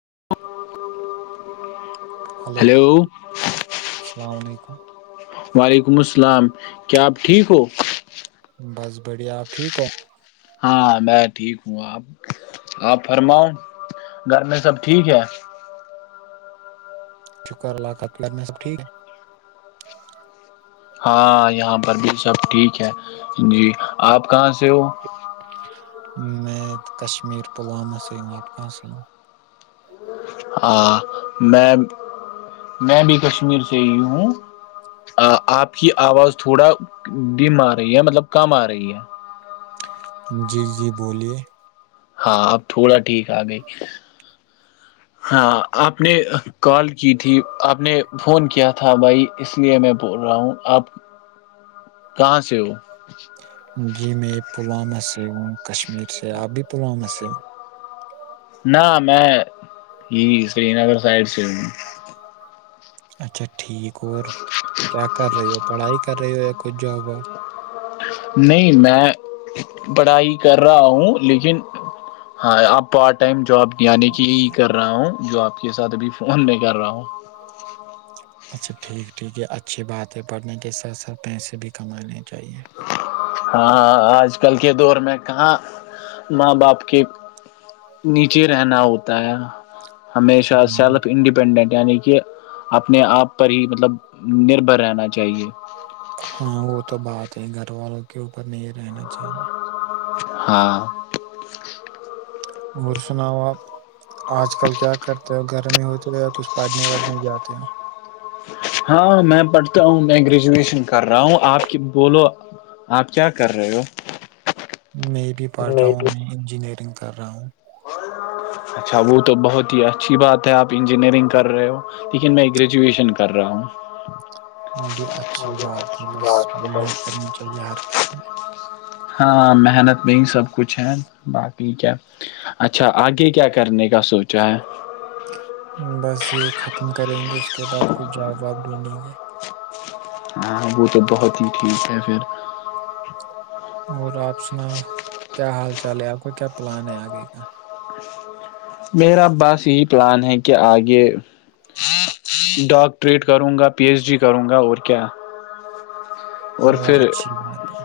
[inaudible] hello hello السلام علیکم [inaudible] وعلیکم السلام کیا آپ ٹھیک ہو بس بڑھیا آپ ٹھیک ہو ہاں میں ٹھیک ہوں آ آپ فرماؤں گھر میں سب ٹھیک ہے شکر اللہ کا آپ کے کر میں سب ٹھیک ہاں یہاں پر بھی سب ٹھیک ہے جی آپ کہاں سے ہو میں کشمیر پلوامہ سے ہوں آپ کہاں سے ہوں ہ میں میں بھی کشمیر سے ہی ہوں آپ کی آواز تھوڑا دم آ رہی ہے مطلب کم آ رہی ہے جی جی بولیے ہاں اب تھوڑا ٹھیک آ گئی ہاں آپ نے کال کی تھی آپ نے فون کیا تھا بھائی اس لیے میں بول رہا ہوں آپ کہاں سے ہو جی میں پلوامس کشمیر سے آپب بھی پلوم سے نہ میں یہ سری نگر سائڈ سے ہ ہ اچھاچھا ٹھیک اور کیا کر رہی ہو پڑھائی کر رہی ہو یا کچھ جاب واب نہیں میں پڑھائی کر رہا ہوں لیکن ہاں آپ پارٹ ٹائم جاب یعنی کہ یہ کر رہا ہوں جو آپ کی کے ساتھ اب فون نہیں کر رہا ہوں اچھا ٹھیک ٹھیک ہے اچھی بات ہے پڑھنے کے ساتھ ساتھ پیسے بھی کمانے چاہیئے ہاں آج کل کے دور میں کہاں ماں باپ کے نیچے رہنا ہوتا ہے ہمیشہ ہاں سیلف انڈیپینڈنٹ یعنی کہ اپنے آپ پر ہی مطلب نربھر رہنا چاہیے ہاں وہ تو تو بات ہے گھر والوں کے اوپر نہیں رہنا چاہیے ہاں اور سناؤ آپ آج کل کیا کرتے ہو گرمی ہوتی رہے کچھ پڑنے وڑھنے جاتے ہو ہاں میں پڑھتا ہوں میں گریجویشن کر رہا ہوں آپ کی بولو آپ کیا کر رہے ہو میں بھی پڑھ رہا ہوں میں انجینئرنگ کر رہاؤ اچھا وہ تو بہت ہی اچھی بات ہے آپ انجینئرنگ کر رہے ہو لیکن میں گریجویشن کر رہا ہوں وہ بھی اچھی بات ہے بس محنت کرنی چاہیے ہر کسی میں ہاں محنت میں ہی سب کچھ ہے باقی کیا اچھا آگے کیا کرنے کا سوچا ہے بس یہ ختم کریں گے اس کے بعد کچئی جاب واب ڈھونڈیں گے ہاں وہ تو بہت ہی ٹھیک ہے پھر اور رات سناؤ کیا حال چ چلے آپ کو کیا پلان ہے آگے کا میرا باس یہی پلان ہے کہ آگے ڈاکٹریٹ کروں گا پی ایچ ڈی کروں گا اور کیا اور وہ پھر اچھی بات ہے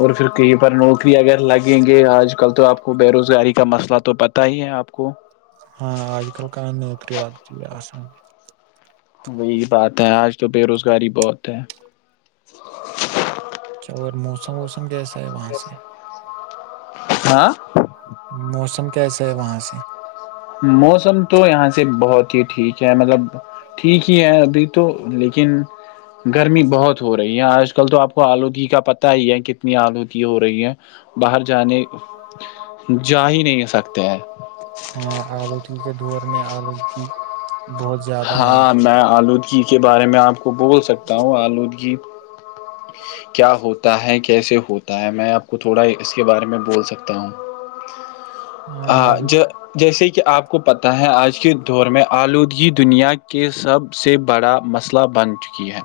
اور پھر کہیں پر نوکری اگر لگیں گے آج کل تو آپ کو بے روزگاری کا مسئلہ تو پتا ہی ہے آپ کو ہاں آج کل کااں نوکری لگتا آسام وہی بات ہے آج تو بے روزگاری بہت ہے اچھا اور موسم ووسم گس ہے وہاں سے ہاں کیسے ہے وہاں سے موسم تو یہاں سے بہت یہ ٹھیک ہے مطلب ٹھیک ہی ہے ابھی تو لیکن گرمی بہت ہو رہی ہے آج کل تو آپ کو آلودی کا پتا ہی ہے کتنی آلودی ہو رہی ہے باہر جانے جا ہی نہیں سکتے ہیں ہاں اور کے دور میں آلودگی بہت زیادہ ہے ہاں میں آلو جی کے بارے میں آپ کو بول سکتا ہوں آلودگی کیا ہوتا ہے کیسے ہوتا ہے میں آپ کو تھوڑا اس کے بارے میں بول سکتا ہوں ہاں ج جیسے کہ آپ کو پتا ہے آج کے دور میں آلودگی دنیا کے سب سے بڑا مسئلہ بن چکی ہے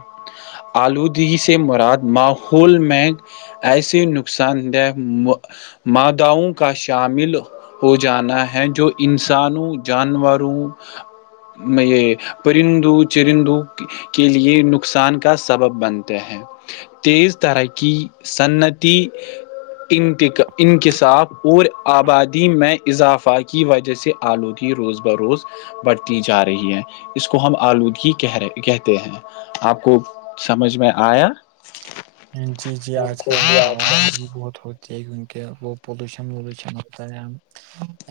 آلودگی سے مراد ماحول میں ایسے نقصان دہ ماداؤں کا شامل ہو جانا ہے جو انسانوں جانوروں میں یہ پرندو چرندو کے لیے نقصان کا سبب بنتے ہیں تیز ترقی صنتی ان انکشاف اور آبادی میں اضافہ کی وجہ سے آلودگی روز ب روز بڑھتی جا رہی ہے اس کو ہم آلودگی کہ رہے کہتے ہیں آپ کو سمجھ میں آیا جی جی آج کل آواد بھی بہت ہوتی کیونکہ وہ پولوشن وولوشن ہوتا ہے ہم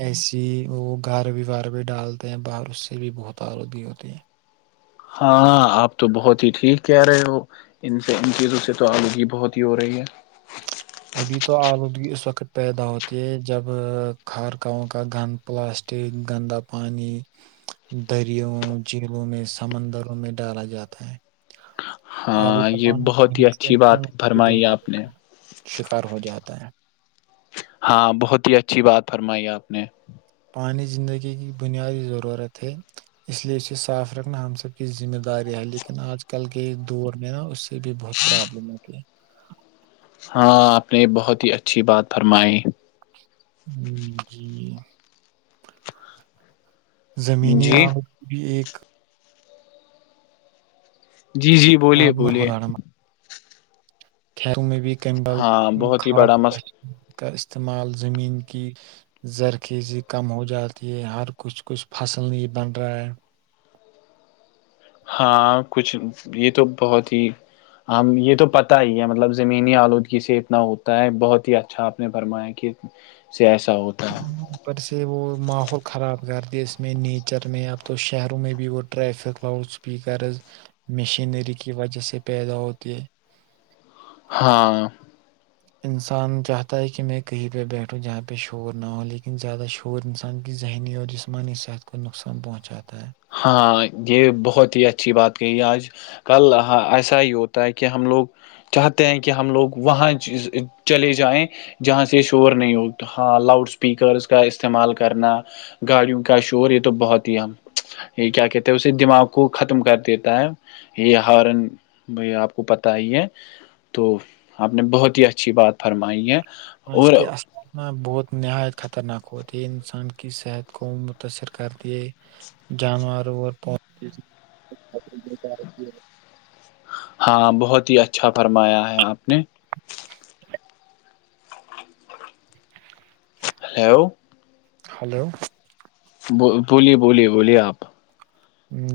ایسی ہی وہ گار بھی وار بھی ڈالتے ہیں باہر اس سے بھی بہت آلودگی ہوتی ہے ہاں آپ تو بہت ہی ٹھیک کہہ رہے ہو ان سے ان چیزوں سے تو آلودگی بہت ہی ہو رہی ہے ابھی تو آلودگی اس وقت پیدا ہوتی ہے جب خارکاوں کا گند پلاسٹک گندا پانی دروں جھیلوں میں سمندروں میں ڈالا جاتا ہے ہاں آلودہ یہ پانی بہت پینے ہی سے اچھی بات انسان کی فرمائی بیماری آپ نے کا شکار ہو جاتا ہے ہاں بہت ہی اچھی بات فرمائی آپ نے پانی زندگی کی بنیادی ضرورت ہے اس لیے اس صاف رکھنا ہم سب کی ذمہ داری ہے لیکن آج کل کے دور نہیں نا اس بھی بہت پرابلم ہوتی ہے ہاں آپ نے بہت ہی اچھی بات فرمائی ہ جی زمینی جی آالت بھی ایک جی جی بولیے بولیے کیروں میں بھی کیم بل ہاں بہت ہی بڑا کھاد مس کا استعمال زمین کی زرخیزی کم ہو جاتی ہے، ہر کچھ کچھ فصل نہیں بن رہا ہے ہاں کچھ یہ تو بہت ہی ہم یہ تو پتا ہی ہے مطلب زمینی آلودگی سے اتنا ہوتا ہے بہت ہی اچھا آپ نے فرمایا کہ سے ایسا ہوتا ہے ہ پر سے وہ ماحول خراب کر د اس میں نیچر میں اب تو شہروں میں بھی وہ ٹریفک لاؤڈ اسپیکرز مشینری کی وجہ سے پیدا ہوتے ہے ہاں انسان چاہتا ہے کہ میں کہیں پہ بیٹھوں جہاں پہ شور نہ ہو لیکن زیادہ شور انسان کی ذہنی اور جسمانی صحت کو نقصان پہنچاتا ہے ہاں یہ بہت ہی اچھی بات کہی ہے آج کل ایسا ہی ہوتا ہے کہ ہم لوگ چاہتے ہیں کہ ہم لوگ وہاں چلے جائیں جہاں سے شور نہیں ہو ہاں لاؤڈ اسپیکرس کا استعمال کرنا گاڑیوں کا شور یہ تو بہت ہی ہم یہ کیا کہتے ہیں اسے دماغ کو ختم کر دیتا ہے یہ ہارن ب آپ کو پتا ہی ہے تو آپ نے بہت ہی اچھی بات فرمائی ہے آج اور کے اسنا بہت نہایت خطرناک ہوتی ہے انسان کی صحت کو متاثر کرتی ہے جانوروں اور پود ہاں بہت ہی اچھا فرمایا ہے آپ نہیں ہلو ہلو ب بولیے بولیے بولیے آپ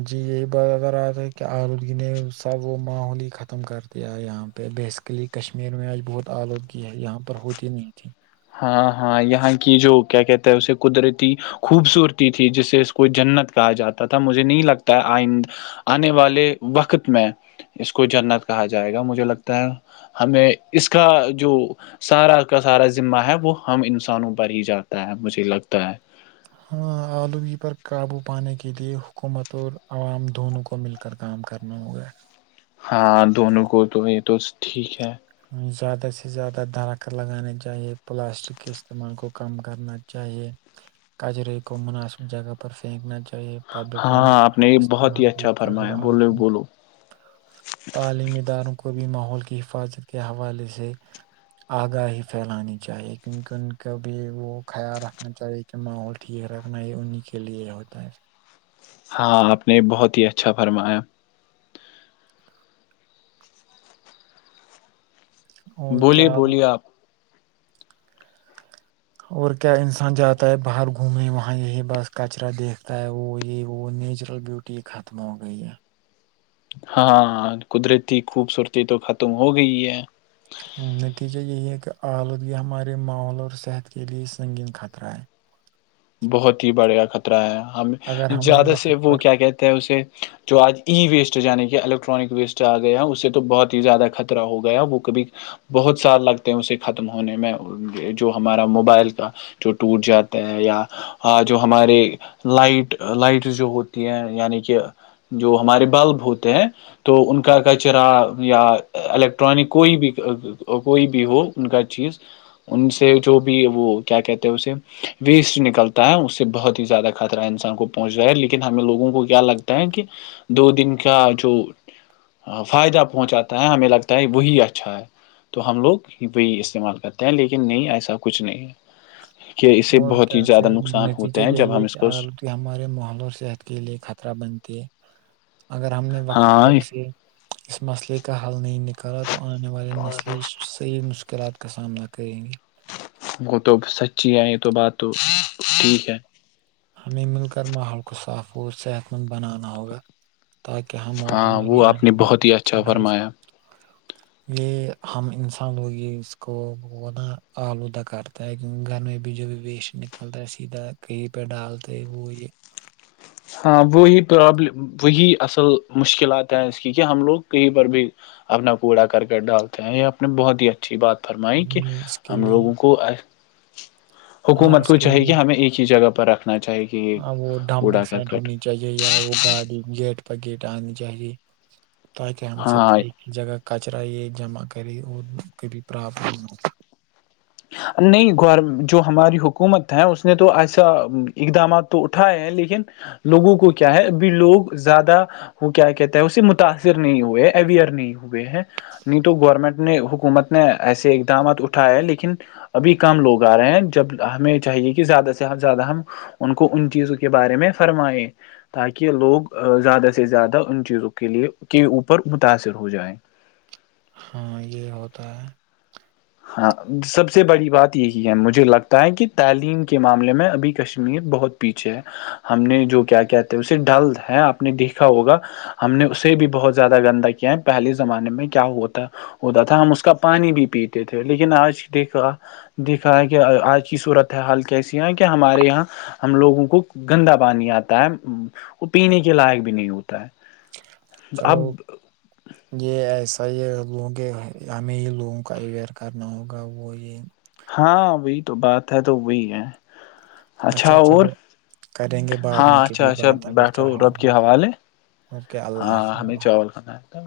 جی یہی ب ار رہا تھا کہ آلودگی نے سب وہ ماحول ہی ختم کر دیا یہاں پہ بیسیکلی کشمیر میں آج بہت آلودگی ہے یہاں پر ہوتی نہیں تھی ہاں ہاں یہاں کی جو کیا کہتے ہیں اسے قدرتی خوبصورتی تھی جسے اس کو جنت کہا جاتا تھا مجھے نہیں لگتا ہے آئند آنے والے وقت میں اس کو جنت کہا جائے گا مجھے لگتا ہے ہمیں اس کا جو سارا کا سارا ذمہا ہے وہ ہم انسانوں پر ہی جاتا ہے مجھے لگتا ہے ہاں آلودگی پر قابو پانے کے لیئے حکومت اور عوام دونوں کو مل کر کام کرنا ہوگا ہاں دونوں کو تو یہ تو ٹھیک ہے زیادہ سے زیادہ درخت لگانے چاہیے پلاسٹک کے استعمال کو کم کرنا چاہیے کچرے کو مناسب جگہ پر پھینکنا چاہیے پبلک ہاں ٹرانسپورٹ آپ کا نے بہت استعمال ہی بھی اچھا فرمایا بولو فضلودگی بولو تعلیمی اداروں کو کو بھی ماحول کی حفاظت کے حوالے سے آگاہی پھیلانی چاہیے کیونکہ ان کا بھی وہ خیال رکھنا چاہیے کہ ماحول ٹھیک رکھنا یہ انہی کے لیے ہوتا ہے ہاں آپ نے بہت ہی اچھا فرمایا اور بولیے کیا بولیے آپ اور کیا انسان جاتا ہے باہر گھومے وہاں یہی بس کچرا دیکھتا ہے وہ یہ وہ نیچرل بیوٹی ختم ہو گئی ہے ہاں قدرتی خوبصورتی تو ختم ہو گئی ہے نتیجہ یہی ہے آلودگی ہمارے ماحول اور صحت کے لیے سنگین خطرہ ہے بہت ہی بڑھیا خطرہ ہے ہم اگر ہم نے زیادہ سے وقت وہ پر کیا کہتے ہیں اسے جو آج ای ویسٹ ہو جانے کی الگ الیکٹرانک ویسٹ آ گیا اس سے تو بہت ہی زیادہ خطرہ ہو گیا وہ کبھی بہت سال لگتے ہیں اسے ختم ہونے میں جو ہمارا موبائل کا جو ٹوٹ جاتا ہے یا جو ہمارے لائٹ لائٹ جو ہوتی ہیں یعنی کہ جو ہمارے بلب ہوتے ہیں تو ان کا کچرا یا الیکٹرانک کوئی بھی کوئی بھی ہو ان کا چیز ان سے جو بھی وہ کیا کہتے ہیں اسے ویسٹ نک کلتا ہے اس سے بہت ہی زیادہ خطرہ انسان کو پہنچ رہا ہے لیکن ہمیں لوگوں کو کیا لگتا ہے کہ دو دن کا جو فائدہ پہنچاتا ہے ہمیں لگتا ہے وہی اچھا ہے تو ہم لوگ وہی استعمال کرتے ہیں لیکن نہیں ایسا کچھ نہیں ہے کہ اسے اور بہت کیا زیادہ پھر نقصان نتیجہ ہوتے ہیں جب یہی ہم ہے اس کہ کو اگر ہمارے ماحول اور صحت کے لیے خطرہ بن کہ اگر ہم نے وقت ہاں پر اسے اس مسئلے کا حل نہیں نکالا تو آنے والے نسل صحیح نسل مشکلات کا سامنا کریں گے وہ تو سچی آئی تو بات تو ٹھیک ہے ہمیں مل کر ماحول کو صاف و اور صحت مند بنانا ہوگا تاکہ ہم اور ہاں ہماریے وہ آپ آنے نے والے بہت آ ہی اچھا بہ فرمایا یہ ہم انسان لوگ یہ اس کو وہا آلودہ کرتا ہے کیونکہ گھر میں بھی جو بھی ویسٹ نکلتا ہے سیدھا کہئی پ ڈالتے وہ یہ ہاں وہی پرابلم وہی اصل مشکلات ہیں اس کی کہ ہم لوگ کہیں پر بھی اپنا کوڑا کر کر ڈالتے ہیں یہ اپنے بہت ہی اچھی بات فرمائ کہ ہمیں اس کے ہم لیے لوگوں کو ہاں حکومت اس کو کے چاہے کہ لیے ہمیں ایک ہی جگہ پر فرت نا چاہی کہ اڑا ٹ ہونی چاہیے ہے وہ گاڑی گیٹ پر گیٹ آنی چاہیے تو کہ ہم سب ہاں ایک ہی جگہ کاچر جمع کرے اور کبھی پراپت نہیں نہیں گور جو ہماری حکومت ہے اس نے تو ایسا اقدامات تو اٹھائے ہیں لیکن لوگوں کو کیا ہے ابھی لوگ زیادہ وہ کیا کہتے ہیں اسے متاثر نہیں ہوئے اویئر نہیں ہوئے ہیں نہیں تو گورنمنٹ نے حکومت نے ایسے اقدامات اٹھائے ہیں لیکن ابھی کم لوگ آ رہے ہیں جب ہمیں چاہیے کہ زیادہ سے ہم زیادہ ہم ان کو ان چیزوں کے بارے میں فرمائیں تاکہ لوگ زیادہ سے زیادہ ان چیزوں کے لیے کے اوپر متاثر ہو جائےیں ہاں یہ ہوتا ہے ہاں سب سے بڑی بات یہی ہے مجھے لگتا ہے کہ تعلیم کے معاملے میں ابھی کشمیر بہت پیچھے ہے ہم نے جو کیا کہتے ہیں اسے ڈلد ہے آپ نے دیکھا ہوگا ہم نے اسے بھی بہت زیادہ گندا کیا ہے پہلے زمانے میں کیا ہوتا ہوتا تھا ہم اس کا پانی بھی پیتے تھے لیکن آج دیکھا دیکھا ہے کہ آج کی صورت حال کیسی ہے کہ ہمارے یہاں ہم لوگوں کو گندا پانی آتا ہے وہ پینے کے لائق بھی نہیں ہوتا ہے چلو اب یہ ایسا تو یہ لوگوں کے ہمیں ہی لوگوں کو اویئر کرنا ہوگا وہ یہ ہاں وہی تو بات ہے تو وہی ہے اچھا چلو کریں گے بعد ہاں میں اچھا کبھی اچھا بات اگر بیٹھو چاہا رب کے حوالے اوکے اللہ ہاں ہمیں چاول کھانا ہے